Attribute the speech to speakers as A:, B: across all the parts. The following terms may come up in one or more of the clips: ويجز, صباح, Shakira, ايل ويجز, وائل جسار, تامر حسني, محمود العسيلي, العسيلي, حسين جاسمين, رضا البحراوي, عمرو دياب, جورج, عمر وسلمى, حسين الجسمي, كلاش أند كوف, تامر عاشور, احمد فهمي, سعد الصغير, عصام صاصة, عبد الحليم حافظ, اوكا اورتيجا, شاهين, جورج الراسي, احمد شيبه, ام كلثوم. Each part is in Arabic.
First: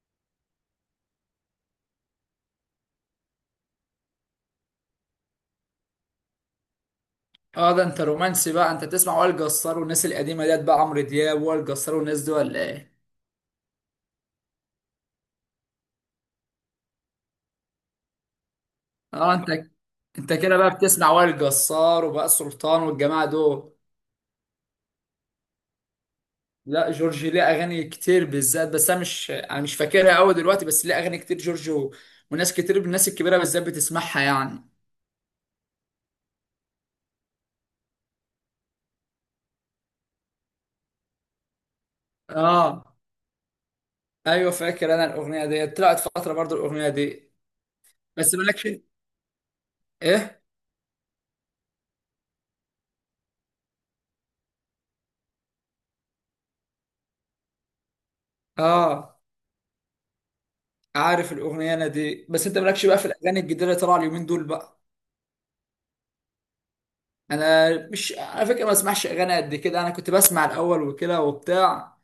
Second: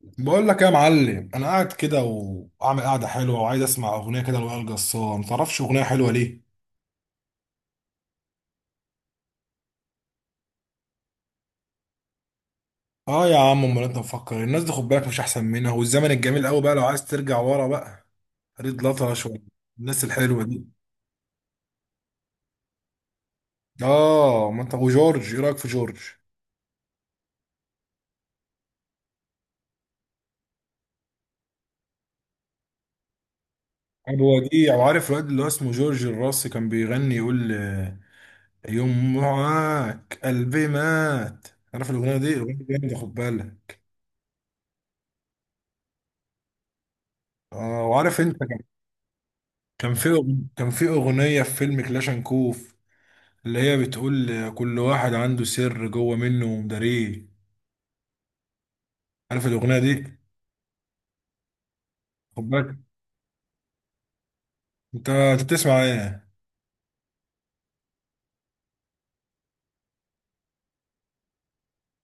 A: بقول لك يا معلم، انا قاعد كده واعمل قعده حلوه وعايز اسمع اغنيه كده لوائل جسار. ما تعرفش اغنيه حلوه ليه؟
B: اه، ده انت رومانسي بقى. انت تسمع وائل جسار والناس القديمه ديت، بقى عمرو دياب وائل جسار والناس دي ولا ايه؟
A: اه يا عم، امال انت مفكر إيه؟ الناس دي خد بالك مش احسن منها، والزمن الجميل قوي بقى لو عايز ترجع ورا بقى. ريد لطرش
B: اه، انت.
A: والناس
B: انت
A: الحلوه
B: كده
A: دي.
B: بقى بتسمع وائل جسار وبقى سلطان والجماعه دول.
A: اه، ما انت وجورج، ايه رايك في جورج؟
B: لا، جورج ليه اغاني كتير بالذات، بس انا مش فاكرها قوي دلوقتي. بس ليه اغاني كتير جورج. وناس كتير من الناس الكبيره بالذات بتسمعها
A: هو
B: يعني.
A: دي، وعارف الواد اللي هو اسمه جورج الراسي كان بيغني يقول يوم معاك قلبي مات. عارف الاغنيه دي؟ الاغنيه دي
B: اه،
A: جامده خد بالك.
B: ايوه فاكر انا الاغنيه دي، طلعت فتره برضو الاغنيه دي.
A: اه وعارف
B: بس
A: انت،
B: مالكش. ايه.
A: كان في أغنية في فيلم كلاش أند كوف، اللي هي بتقول كل واحد عنده سر جوه منه ومداريه.
B: اه،
A: عارف الأغنية دي؟
B: عارف الاغنيه انا دي،
A: خد
B: بس انت
A: بالك.
B: مالكش بقى في الاغاني الجديده اللي طالعه اليومين دول بقى.
A: أنت بتسمع إيه؟
B: انا مش على فكره ما بسمعش اغاني قد كده، انا كنت بسمع الاول وكده وبتاع.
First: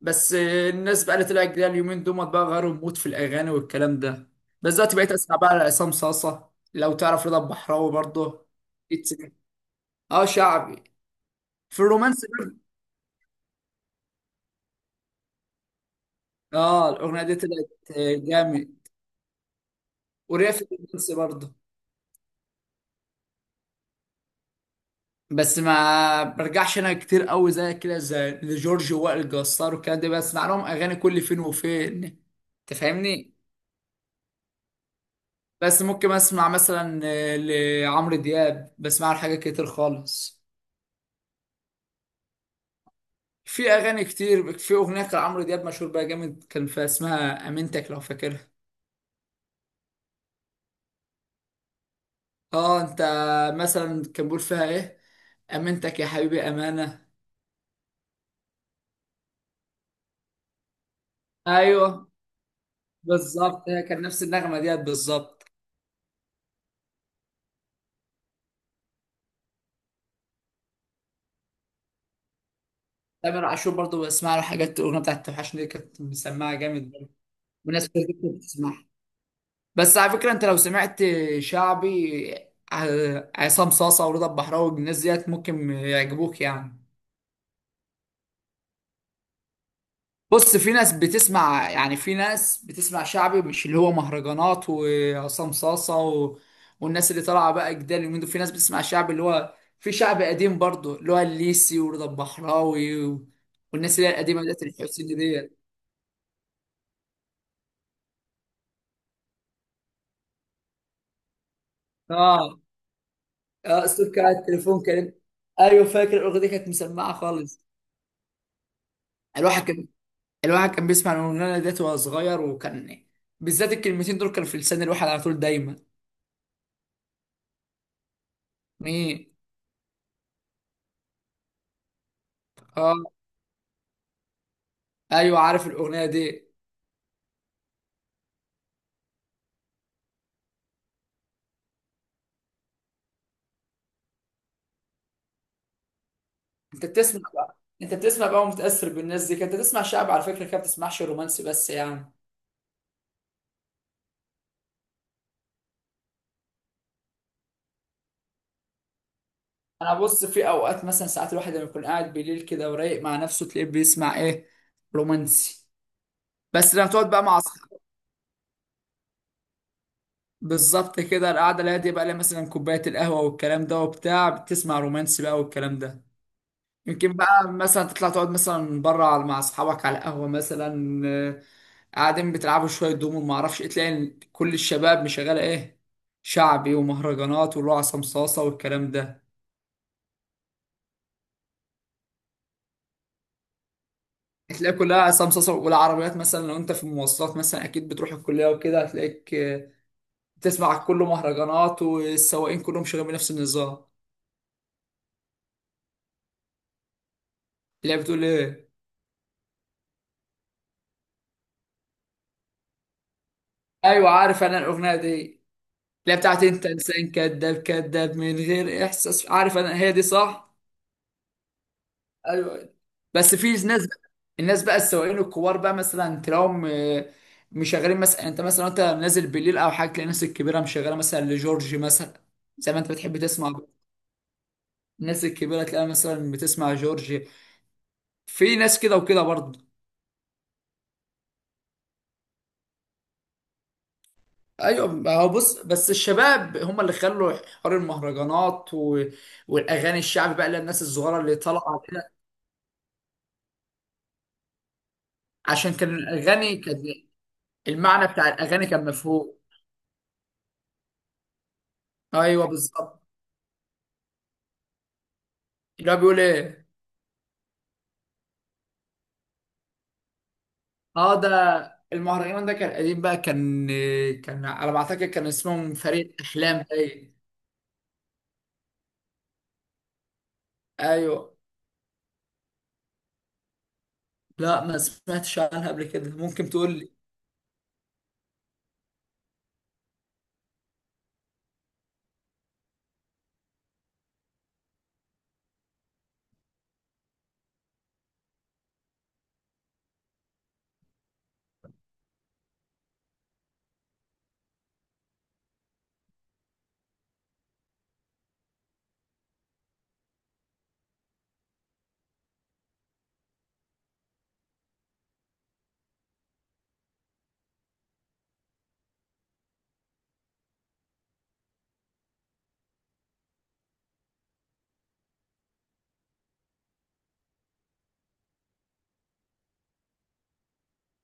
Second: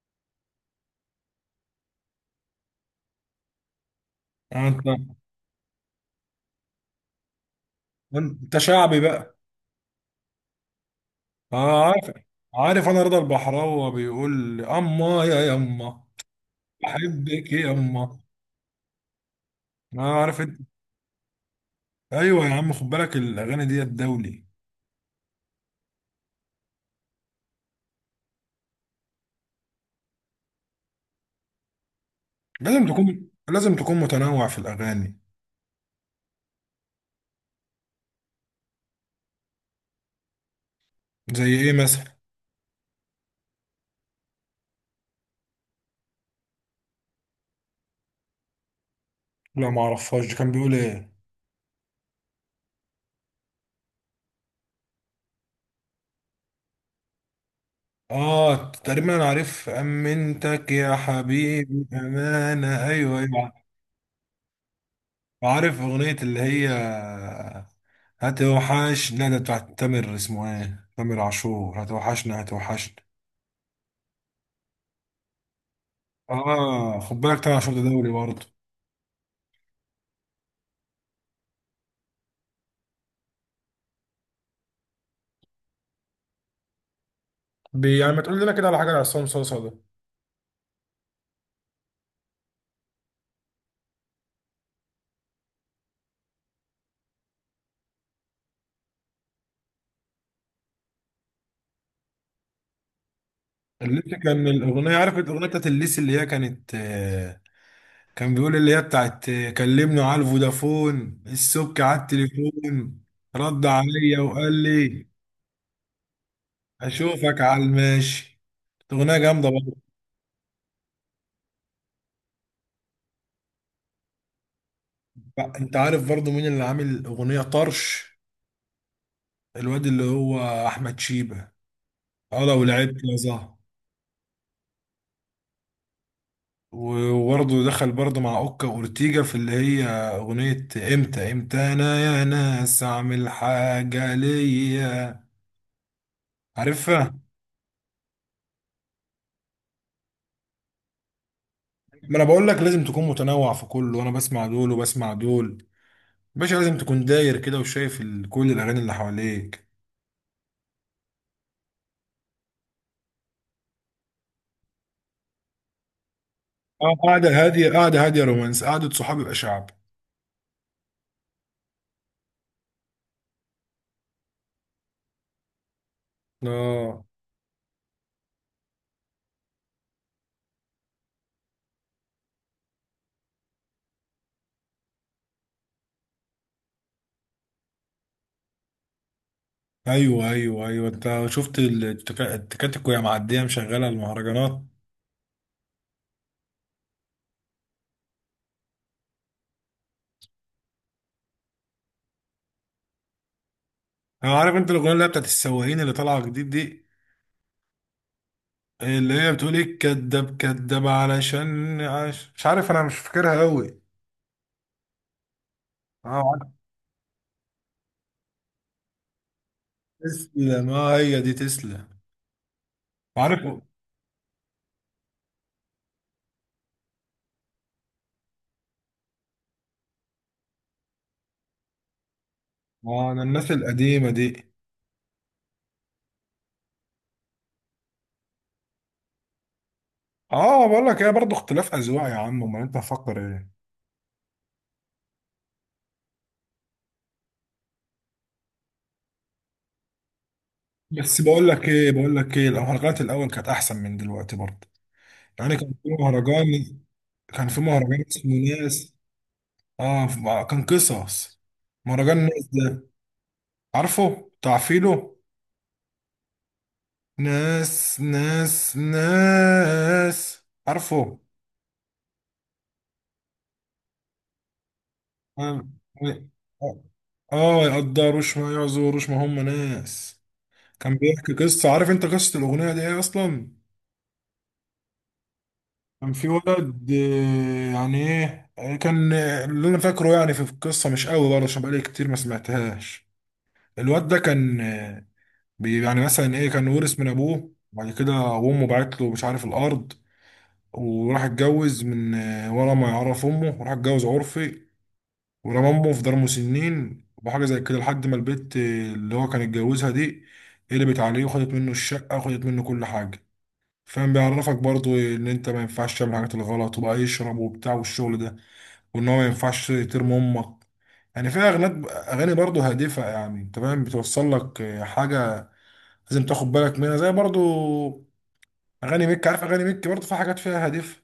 B: بس الناس بقى اللي طلعت جديده اليومين دول بقى غيروا المود في الاغاني والكلام ده. بس
A: أنت،
B: دلوقتي بقيت اسمع بقى لعصام صاصه، لو تعرف رضا البحراوي برضه
A: أنت شعبي
B: يتسمع.
A: بقى.
B: اه، شعبي. في
A: آه عارف.
B: الرومانس برضه.
A: عارف أنا رضا البحراوي بيقول أما يا يما،
B: اه، الاغنيه دي
A: بحبك
B: طلعت
A: يا أما.
B: جامد.
A: آه عارف
B: وريا
A: أنت.
B: في الرومانس برضه.
A: أيوه يا عم، خد بالك الأغاني دي الدولي.
B: بس ما برجعش انا كتير قوي زي كده، زي لجورج وائل جسار والكلام ده بسمع لهم اغاني كل فين وفين. انت
A: لازم تكون
B: فاهمني.
A: لازم تكون متنوع في الأغاني.
B: بس ممكن اسمع مثلا لعمرو دياب بسمع له حاجات كتير خالص.
A: زي إيه مثلا؟
B: في اغاني كتير، في اغنيه كان عمرو دياب مشهور بيها جامد كان فيها اسمها امنتك لو فاكرها.
A: لا معرفهاش دي، كان بيقول إيه؟
B: اه، انت. مثلا كان بيقول فيها ايه. امنتك يا حبيبي امانه.
A: اه تقريبا انا عارف، امنتك يا حبيبي
B: ايوه
A: امانه، ايوه ايوه.
B: بالظبط، هي كان نفس النغمه ديت بالظبط.
A: عارف اغنيه اللي هي هتوحش، لا ده بتاعت تامر، اسمه ايه، تامر عاشور، هتوحشنا هتوحشنا.
B: تامر عاشور برضه بسمع له حاجات، الاغنيه بتاعت توحشني دي كانت مسمعه جامد
A: اه
B: برضه.
A: خد بالك، تامر عاشور ده
B: وناس كتير
A: دولي
B: كنت
A: برضه.
B: بتسمعها. بس على فكرة، انت لو سمعت شعبي، عصام صاصة ورضا البحراوي الناس ديت ممكن يعجبوك يعني.
A: بي يعني، ما تقول لنا كده على حاجه لعصام صاصا ده.
B: بص، في ناس بتسمع يعني، في ناس بتسمع شعبي مش اللي هو مهرجانات وعصام صاصة. والناس اللي طالعة بقى جدال اليومين دول، في ناس بتسمع شعبي اللي هو في شعبي قديم برضه اللي هو الليسي ورضا البحراوي. والناس اللي هي
A: الليسي،
B: القديمة
A: كان
B: ديت
A: الاغنيه،
B: الحسيني
A: عارف الاغنيه
B: ديت.
A: بتاعت الليسي اللي هي كانت كان بيقول اللي هي بتاعت كلمني على الفودافون، السبك على
B: اه.
A: التليفون، رد
B: اه، الصوت
A: عليا
B: كان على
A: وقال
B: التليفون
A: لي
B: كان. ايوه فاكر الاغنية دي كانت مسمعة
A: هشوفك على
B: خالص.
A: الماشي. اغنيه جامده
B: الواحد
A: برضه.
B: كان الواحد كان بيسمع الاغنيه ديت وهو صغير وكان. بالذات الكلمتين دول كانوا في لسان الواحد على طول
A: بقى،
B: دايما.
A: انت عارف برضه مين اللي عامل اغنيه طرش؟
B: مين؟
A: الواد اللي هو احمد شيبه، اه لو
B: اه،
A: لعبت يا زهر.
B: ايوه عارف الاغنيه دي.
A: وبرضه دخل برضه مع اوكا اورتيجا في اللي هي اغنيه، امتى امتى انا يا ناس اعمل حاجه ليا،
B: انت
A: عارفها؟
B: بتسمع بقى انت بتسمع بقى ومتاثر بالناس دي، كانت بتسمع شعب على فكره كده. ما بتسمعش رومانسي بس يعني.
A: ما انا بقول لك لازم تكون متنوع في كله، وانا بسمع دول وبسمع دول. باشا، لازم تكون داير كده وشايف كل الاغاني اللي حواليك.
B: انا بص، في اوقات مثلا ساعات الواحد لما يكون قاعد بالليل كده ورايق مع نفسه، تلاقيه بيسمع ايه؟ رومانسي. بس لما
A: اه
B: تقعد بقى
A: قاعده
B: مع
A: هاديه،
B: اصحابك.
A: قاعده هاديه رومانس، قاعده صحاب يبقى شعب.
B: بالظبط كده، القعده اللي هي دي بقى لها مثلا كوبايه القهوه والكلام ده وبتاع بتسمع رومانسي بقى والكلام ده.
A: اه.
B: يمكن بقى مثلا تطلع تقعد مثلا بره مع اصحابك على قهوه مثلا. قاعدين بتلعبوا شويه دومو ما اعرفش ايه، تلاقي إن كل الشباب مشغله ايه. شعبي ومهرجانات واللي هو عصام صاصه والكلام ده.
A: ايوه ايوه ايوه، انت شفت التكاتك وهي معديه مشغله المهرجانات.
B: هتلاقي كلها عصام صاصه، والعربيات مثلا لو انت في المواصلات مثلا اكيد بتروح الكليه وكده، هتلاقيك بتسمع كله مهرجانات، والسواقين كلهم شغالين بنفس النظام.
A: انا عارف انت الاغنيه اللي هي بتاعت السواقين اللي طالعه جديد دي،
B: تلاقي بتقول ايه.
A: اللي هي بتقول ايه كداب كداب علشان مش عارف، انا مش فاكرها قوي.
B: ايوه عارف انا الاغنيه دي، اللي
A: اه
B: هي بتاعت
A: عارف.
B: انت انسان كذاب كذاب من غير احساس، عارف انا هي دي صح.
A: تسلم، اه هي دي، تسلم.
B: ايوه. بس في
A: عارف.
B: ناس. الناس بقى السواقين الكبار بقى مثلا تلاقيهم مشغلين مثلا، يعني انت مثلا انت نازل بالليل او حاجه تلاقي الناس الكبيره مشغله مثلا لجورج مثلا. زي ما انت
A: اه
B: بتحب
A: انا الناس
B: تسمع.
A: القديمه دي.
B: الناس الكبيره تلاقيها مثلا بتسمع جورج. في ناس كده وكده برضه.
A: اه بقول لك ايه، برضه اختلاف اذواق يا عم، امال انت مفكر ايه.
B: ايوه، ما هو بص بس الشباب هم اللي خلوا حوار المهرجانات، والاغاني الشعبي بقى للناس
A: بس
B: الصغيره اللي
A: بقول لك
B: طالعه
A: ايه،
B: كده.
A: بقول لك ايه، المهرجانات الاول كانت احسن من دلوقتي برضه. يعني
B: عشان
A: كان في
B: كان الاغاني كان،
A: مهرجان، كان في مهرجان
B: المعنى بتاع
A: اسمه
B: الاغاني كان
A: ناس.
B: مفهوم.
A: اه، كان قصص. مهرجان
B: ايوه
A: ناس ده
B: بالظبط.
A: عارفه، بتاع فيلو،
B: اللي هو بيقول ايه.
A: ناس ناس ناس، عارفه.
B: اه، ده. المهرجان ده كان قديم بقى كان. كان على ما اعتقد كان
A: اه
B: اسمهم فريق احلام باين.
A: آه، ما يقدروش، ما يعذروش، ما هم ناس. كان بيحكي
B: ايوه.
A: قصة، عارف انت قصة الأغنية دي ايه أصلا؟
B: لا، ما سمعتش عنها قبل
A: كان
B: كده،
A: في
B: ممكن تقول
A: ولد
B: لي.
A: يعني ايه، آه، كان آه، اللي انا فاكره يعني في القصة مش قوي برضه عشان بقالي كتير ما سمعتهاش. الواد ده كان، يعني مثلا ايه، كان ورث من ابوه، وبعد كده امه بعت له مش عارف الارض، وراح اتجوز من ورا ما يعرف امه، وراح اتجوز عرفي، ورمى امه في دار مسنين وحاجه زي كده، لحد ما البت اللي هو كان اتجوزها دي قلبت عليه وخدت منه الشقه وخدت منه كل حاجه. فاهم، بيعرفك برضو ان انت ما ينفعش تعمل الحاجات الغلط وبقى يشرب وبتاع والشغل ده، وان هو ما ينفعش ترمي امك. يعني فيها اغاني، اغاني برضو هادفه، يعني انت فاهم، بتوصل لك حاجه لازم تاخد بالك منها. زي برضو اغاني ميك، عارف اغاني ميك برضو في حاجات فيها هدف.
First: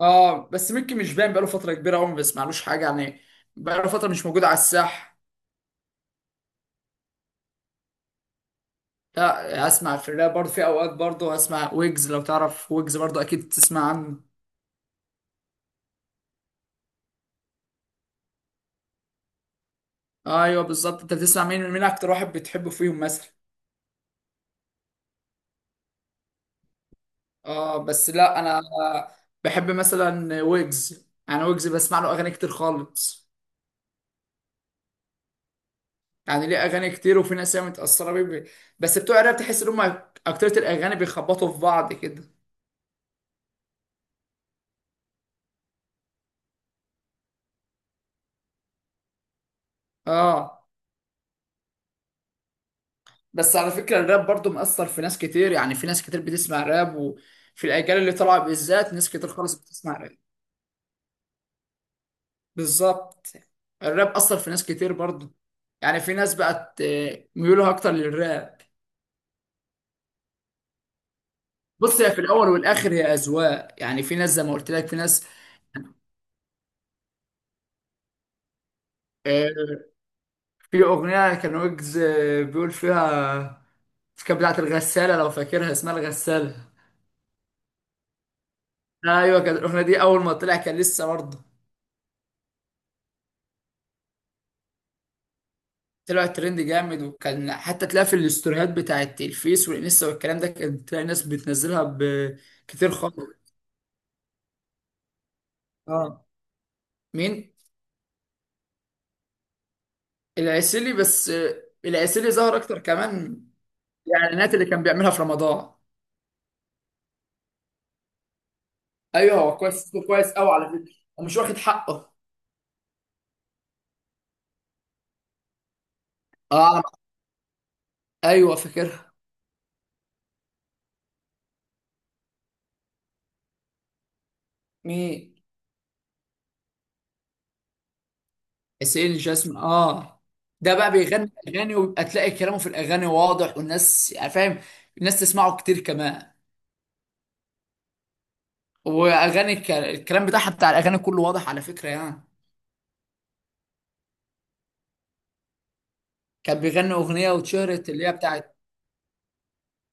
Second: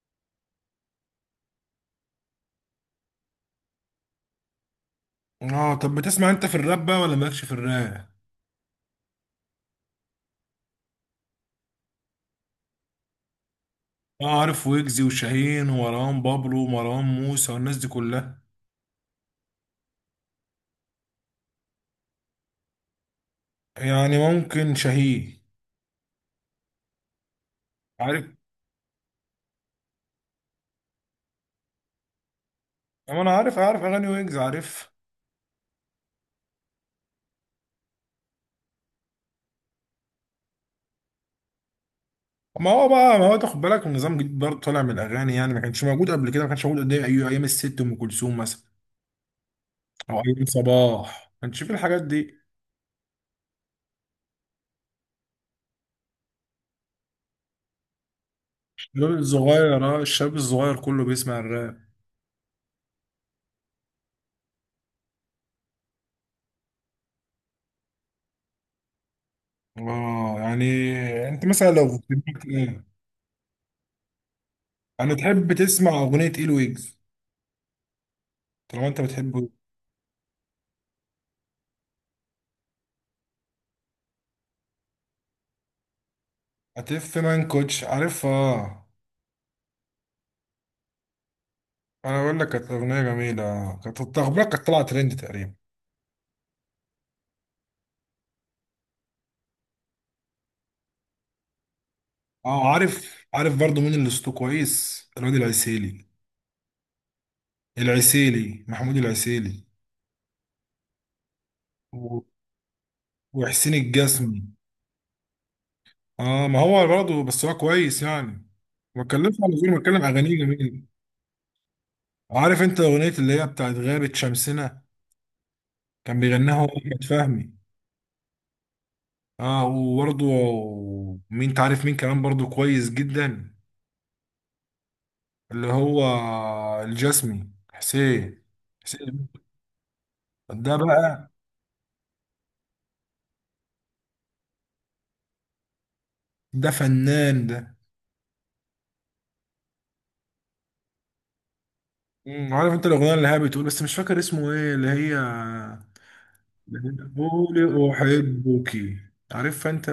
B: اه، بس ممكن مش باين بقاله فتره كبيره قوي ما بسمعلوش حاجه يعني. بقاله فتره مش موجود على الساحه.
A: اه، طب بتسمع انت في الراب بقى ولا مالكش في الراب؟
B: لا، اسمع في الراب برضه، في اوقات برضه اسمع ويجز، لو تعرف ويجز برضه اكيد تسمع عنه.
A: اه عارف ويجزي وشاهين ومروان بابلو ومروان موسى والناس دي كلها.
B: ايوه بالظبط، انت بتسمع مين، مين اكتر واحد بتحبه فيهم مثلا؟
A: يعني ممكن شاهين.
B: اه، بس
A: عارف.
B: لا انا بحب مثلا ويجز، انا ويجز بسمع له اغاني كتير
A: أما
B: خالص،
A: انا عارف، عارف اغاني ويجز، عارف.
B: يعني ليه اغاني كتير وفي ناس هي متاثره بيه. بس بتوع الراب تحس ان هم اكترية الاغاني بيخبطوا في بعض كده.
A: ما هو بقى، ما هو تاخد بالك النظام جديد برضه طالع من الاغاني، يعني ما كانش موجود قبل كده، ما كانش موجود قد ايه. أيوة ايام الست ام كلثوم مثلا، او ايام
B: اه،
A: صباح، ما كانش في الحاجات دي.
B: بس على فكره الراب برضو مأثر في ناس كتير، يعني في ناس كتير بتسمع راب، وفي الاجيال اللي طالعه بالذات ناس
A: الشباب
B: كتير خالص
A: الصغير،
B: بتسمع
A: اه
B: راب.
A: الشاب الصغير كله بيسمع الراب.
B: بالظبط. الراب اثر في ناس كتير برضو، يعني في ناس بقت ميولها اكتر للراب.
A: اه يعني، انت مثلا لو
B: بص، هي في الاول
A: بتحب-
B: والاخر هي اذواق، يعني في ناس زي ما قلت لك في
A: انا
B: ناس.
A: تحب تسمع اغنيه ايل ويجز، طالما انت بتحبه.
B: آه، في اغنيه كان ويجز بيقول فيها، كانت بتاعت الغسالة لو فاكرها اسمها الغسالة.
A: هتف مان كوتش، عارفها؟
B: ايوه، كانت الاغنية دي اول ما طلع كان لسه برضه.
A: انا بقول لك كانت اغنيه جميله، كانت التخبيره كانت طالعه ترند تقريبا.
B: طلع ترند جامد، وكان حتى تلاقي في الاستوريات بتاعت الفيس والانستا والكلام ده كان تلاقي ناس بتنزلها
A: اه
B: بكتير خالص.
A: عارف، عارف برضو مين اللي صوته كويس، الواد العسيلي.
B: اه. مين؟
A: العسيلي، محمود العسيلي.
B: العسيلي، بس
A: و-
B: العسيلي ظهر اكتر كمان
A: وحسين
B: في
A: الجسمي.
B: الاعلانات اللي كان بيعملها في رمضان.
A: اه ما هو برضه بس هو كويس يعني، ما اتكلمش
B: ايوه،
A: عن
B: هو
A: غير
B: كويس،
A: ما اتكلم،
B: صوته كويس
A: اغانيه
B: قوي على
A: جميله.
B: فكرة ومش واخد حقه.
A: عارف انت اغنيه اللي هي بتاعت غابه شمسنا، كان بيغنيها هو
B: اه.
A: احمد فهمي.
B: ايوه فاكرها.
A: اه وبرضه، مين تعرف مين كمان برضه كويس جدا؟
B: مين؟
A: اللي هو الجسمي حسين.
B: حسين
A: حسين
B: جاسمين. اه. ده
A: ده
B: بقى
A: بقى.
B: بيغني اغاني، ويبقى تلاقي كلامه في الاغاني واضح والناس يعني فاهم. الناس تسمعه كتير كمان.
A: ده فنان ده.
B: واغاني الكلام بتاعها بتاع الاغاني كله واضح على فكره يعني.
A: عارف انت الاغنيه اللي هي بتقول، بس مش فاكر اسمه ايه اللي هي،
B: كان بيغني اغنيه واتشهرت،
A: بتقولي
B: اللي هي بتاعت
A: احبك، عارف انت؟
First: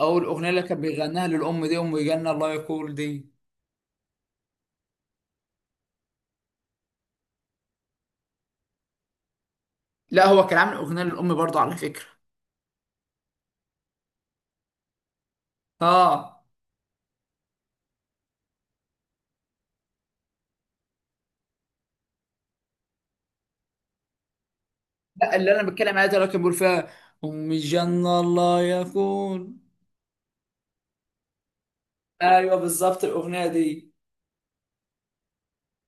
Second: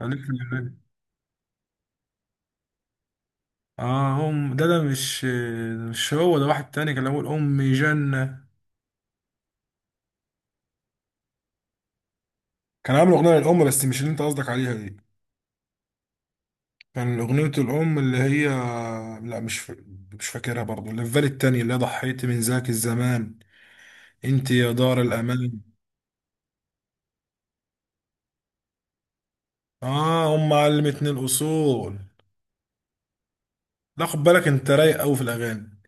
B: اول
A: عارف
B: اغنيه اللي
A: الأغنية دي؟
B: كان بيغناها للام، دي ام جنه الله يقول دي.
A: اه هم ده، مش مش هو ده، واحد تاني كان اول امي جنه.
B: لا، هو كان عامل اغنيه للام برضه على فكره.
A: كان عامل اغنيه للام بس مش اللي انت قصدك عليها دي.
B: اه.
A: كان أغنية الأم اللي هي، لا مش ف... مش فاكرها برضو، اللي في بالي التانية اللي هي ضحيت من ذاك الزمان، انت يا دار
B: لا، اللي
A: الأمان.
B: انا بتكلم عليها ده اللي كان بيقول فيها ام جنه الله يقول.
A: اه، أم علمتني الأصول.
B: ايوه بالظبط الاغنيه دي.
A: لا خد بالك، انت رايق أوي في الأغاني.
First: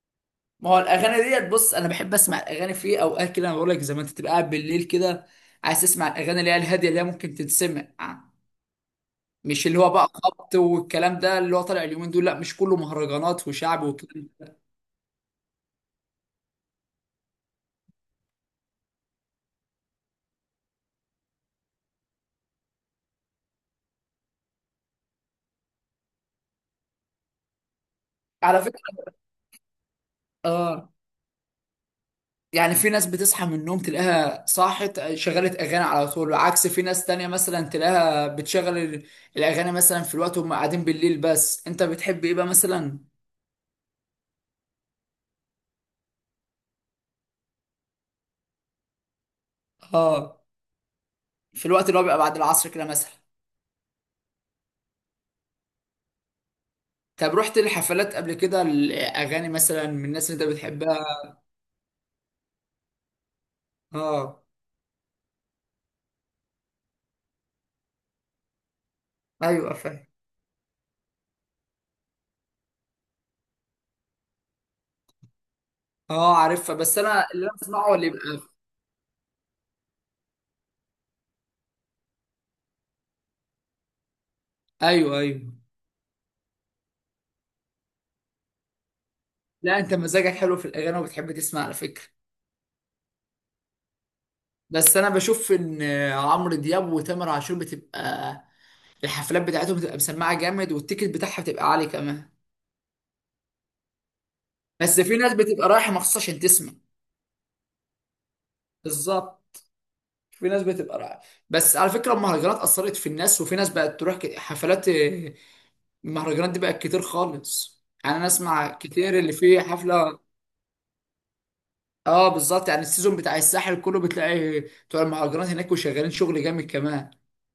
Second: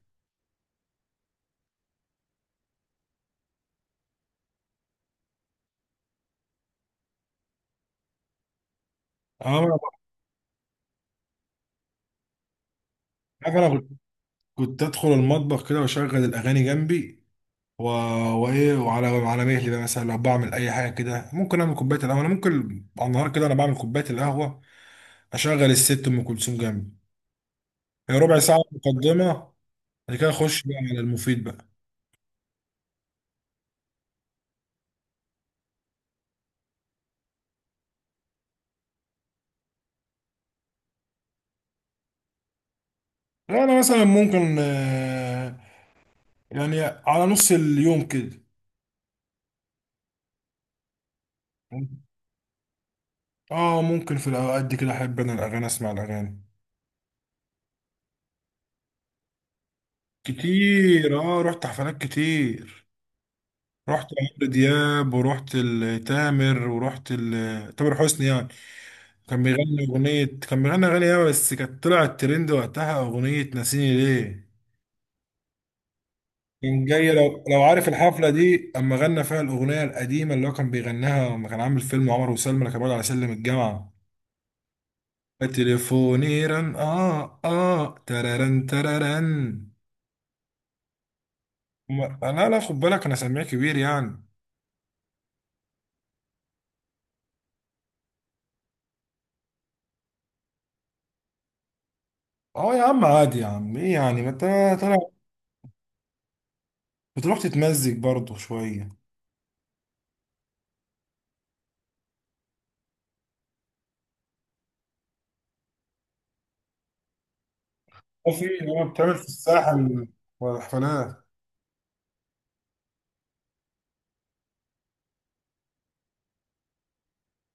B: ما هو الاغاني ديت بص، انا بحب اسمع الاغاني في اوقات كده انا بقول لك زي ما انت تبقى قاعد بالليل كده. عايز تسمع الاغاني اللي هي الهاديه اللي هي ممكن تتسمع.
A: اه
B: مش
A: أنا،
B: اللي هو بقى خبط والكلام ده اللي هو طالع اليومين دول، لا مش كله مهرجانات
A: عارف أنا،
B: وشعب
A: كنت
B: والكلام ده.
A: كنت أدخل المطبخ كده وأشغل الأغاني جنبي، و... وإيه، وعلى مهلي بقى مثلا لو بعمل أي حاجة كده، ممكن أعمل كوباية القهوة. أنا ممكن على النهار كده أنا بعمل كوباية القهوة، أشغل الست أم كلثوم جنبي، هي ربع ساعة
B: على فكره.
A: مقدمة، بعد كده أخش بقى
B: اه.
A: على المفيد بقى.
B: يعني في ناس بتصحى من النوم تلاقيها صاحت شغلت اغاني على طول، عكس في ناس تانية مثلا تلاقيها بتشغل الاغاني مثلا في الوقت وهم قاعدين بالليل. بس انت بتحب ايه بقى مثلا؟
A: انا مثلا ممكن يعني على نص اليوم كده.
B: اه، في الوقت اللي هو بيبقى بعد العصر كده مثلا.
A: اه ممكن في الاوقات دي كده احب انا الاغاني، اسمع الاغاني
B: طب رحت لحفلات قبل كده، الاغاني مثلا من الناس اللي انت بتحبها.
A: كتير. اه رحت حفلات كتير، رحت
B: اه.
A: عمرو دياب، ورحت لتامر، تامر حسني يعني. كان
B: ايوه
A: بيغني
B: فاهم.
A: اغنية، كان بيغني اغاني ايه، بس كانت طلعت ترند وقتها اغنية ناسيني ليه.
B: اه، عارفها
A: كان
B: بس
A: جاي،
B: انا
A: لو
B: اللي انا
A: لو عارف
B: بسمعه اللي
A: الحفلة
B: يبقى.
A: دي، اما غنى فيها الاغنية القديمة اللي هو كان بيغناها لما كان عامل فيلم عمر وسلمى، اللي كان بيقعد على سلم الجامعة،
B: ايوه ايوه.
A: تليفوني رن، اه اه، تررن تررن.
B: لا، انت مزاجك حلو في الاغاني وبتحب تسمع على فكره.
A: لا لا خد بالك، انا سامع كبير يعني.
B: بس انا بشوف ان عمرو دياب وتامر عاشور بتبقى الحفلات بتاعتهم بتبقى مسمعه جامد، والتيكت بتاعها بتبقى عالي كمان.
A: اه يا عم عادي يا عم، ايه يعني، ما انت طالع،
B: بس في ناس بتبقى رايحه مخصوص عشان تسمع.
A: بتروح تتمزج برضه شويه.
B: بالظبط. في ناس بتبقى رايحه. بس على فكره المهرجانات اثرت في الناس، وفي ناس بقت تروح حفلات. المهرجانات دي بقت كتير خالص، يعني انا
A: اه في،
B: اسمع
A: اه بتعمل
B: كتير
A: في
B: اللي فيه
A: الساحل
B: حفله.
A: والحفلات.
B: اه بالظبط، يعني السيزون بتاع الساحل كله بتلاقي بتوع المهرجانات هناك وشغالين شغل جامد كمان.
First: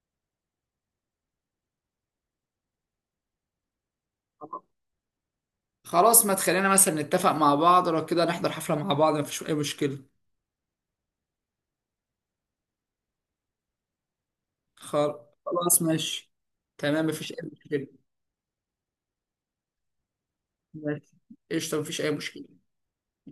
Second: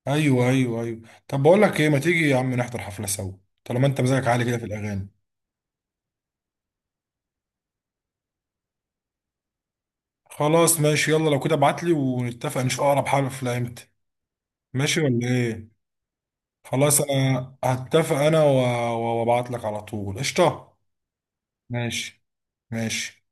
A: ايوه ايوه ايوه، طب بقول لك ايه، ما تيجي يا عم نحضر حفله سوا، طالما انت مزاجك عالي كده في الاغاني.
B: خلاص، ما تخلينا مثلا نتفق مع بعض لو كده نحضر حفله مع بعض مفيش اي مشكله.
A: خلاص ماشي، يلا لو كده ابعت لي ونتفق نشوف اقرب حفله امتى. ماشي
B: خل-
A: ولا ايه؟
B: خلاص ماشي.
A: خلاص،
B: تمام، مفيش اي
A: انا
B: مشكله.
A: هتفق انا وابعت لك على طول، قشطه.
B: ماشي. قشطه، مفيش اي
A: ماشي.
B: مشكله.
A: ماشي.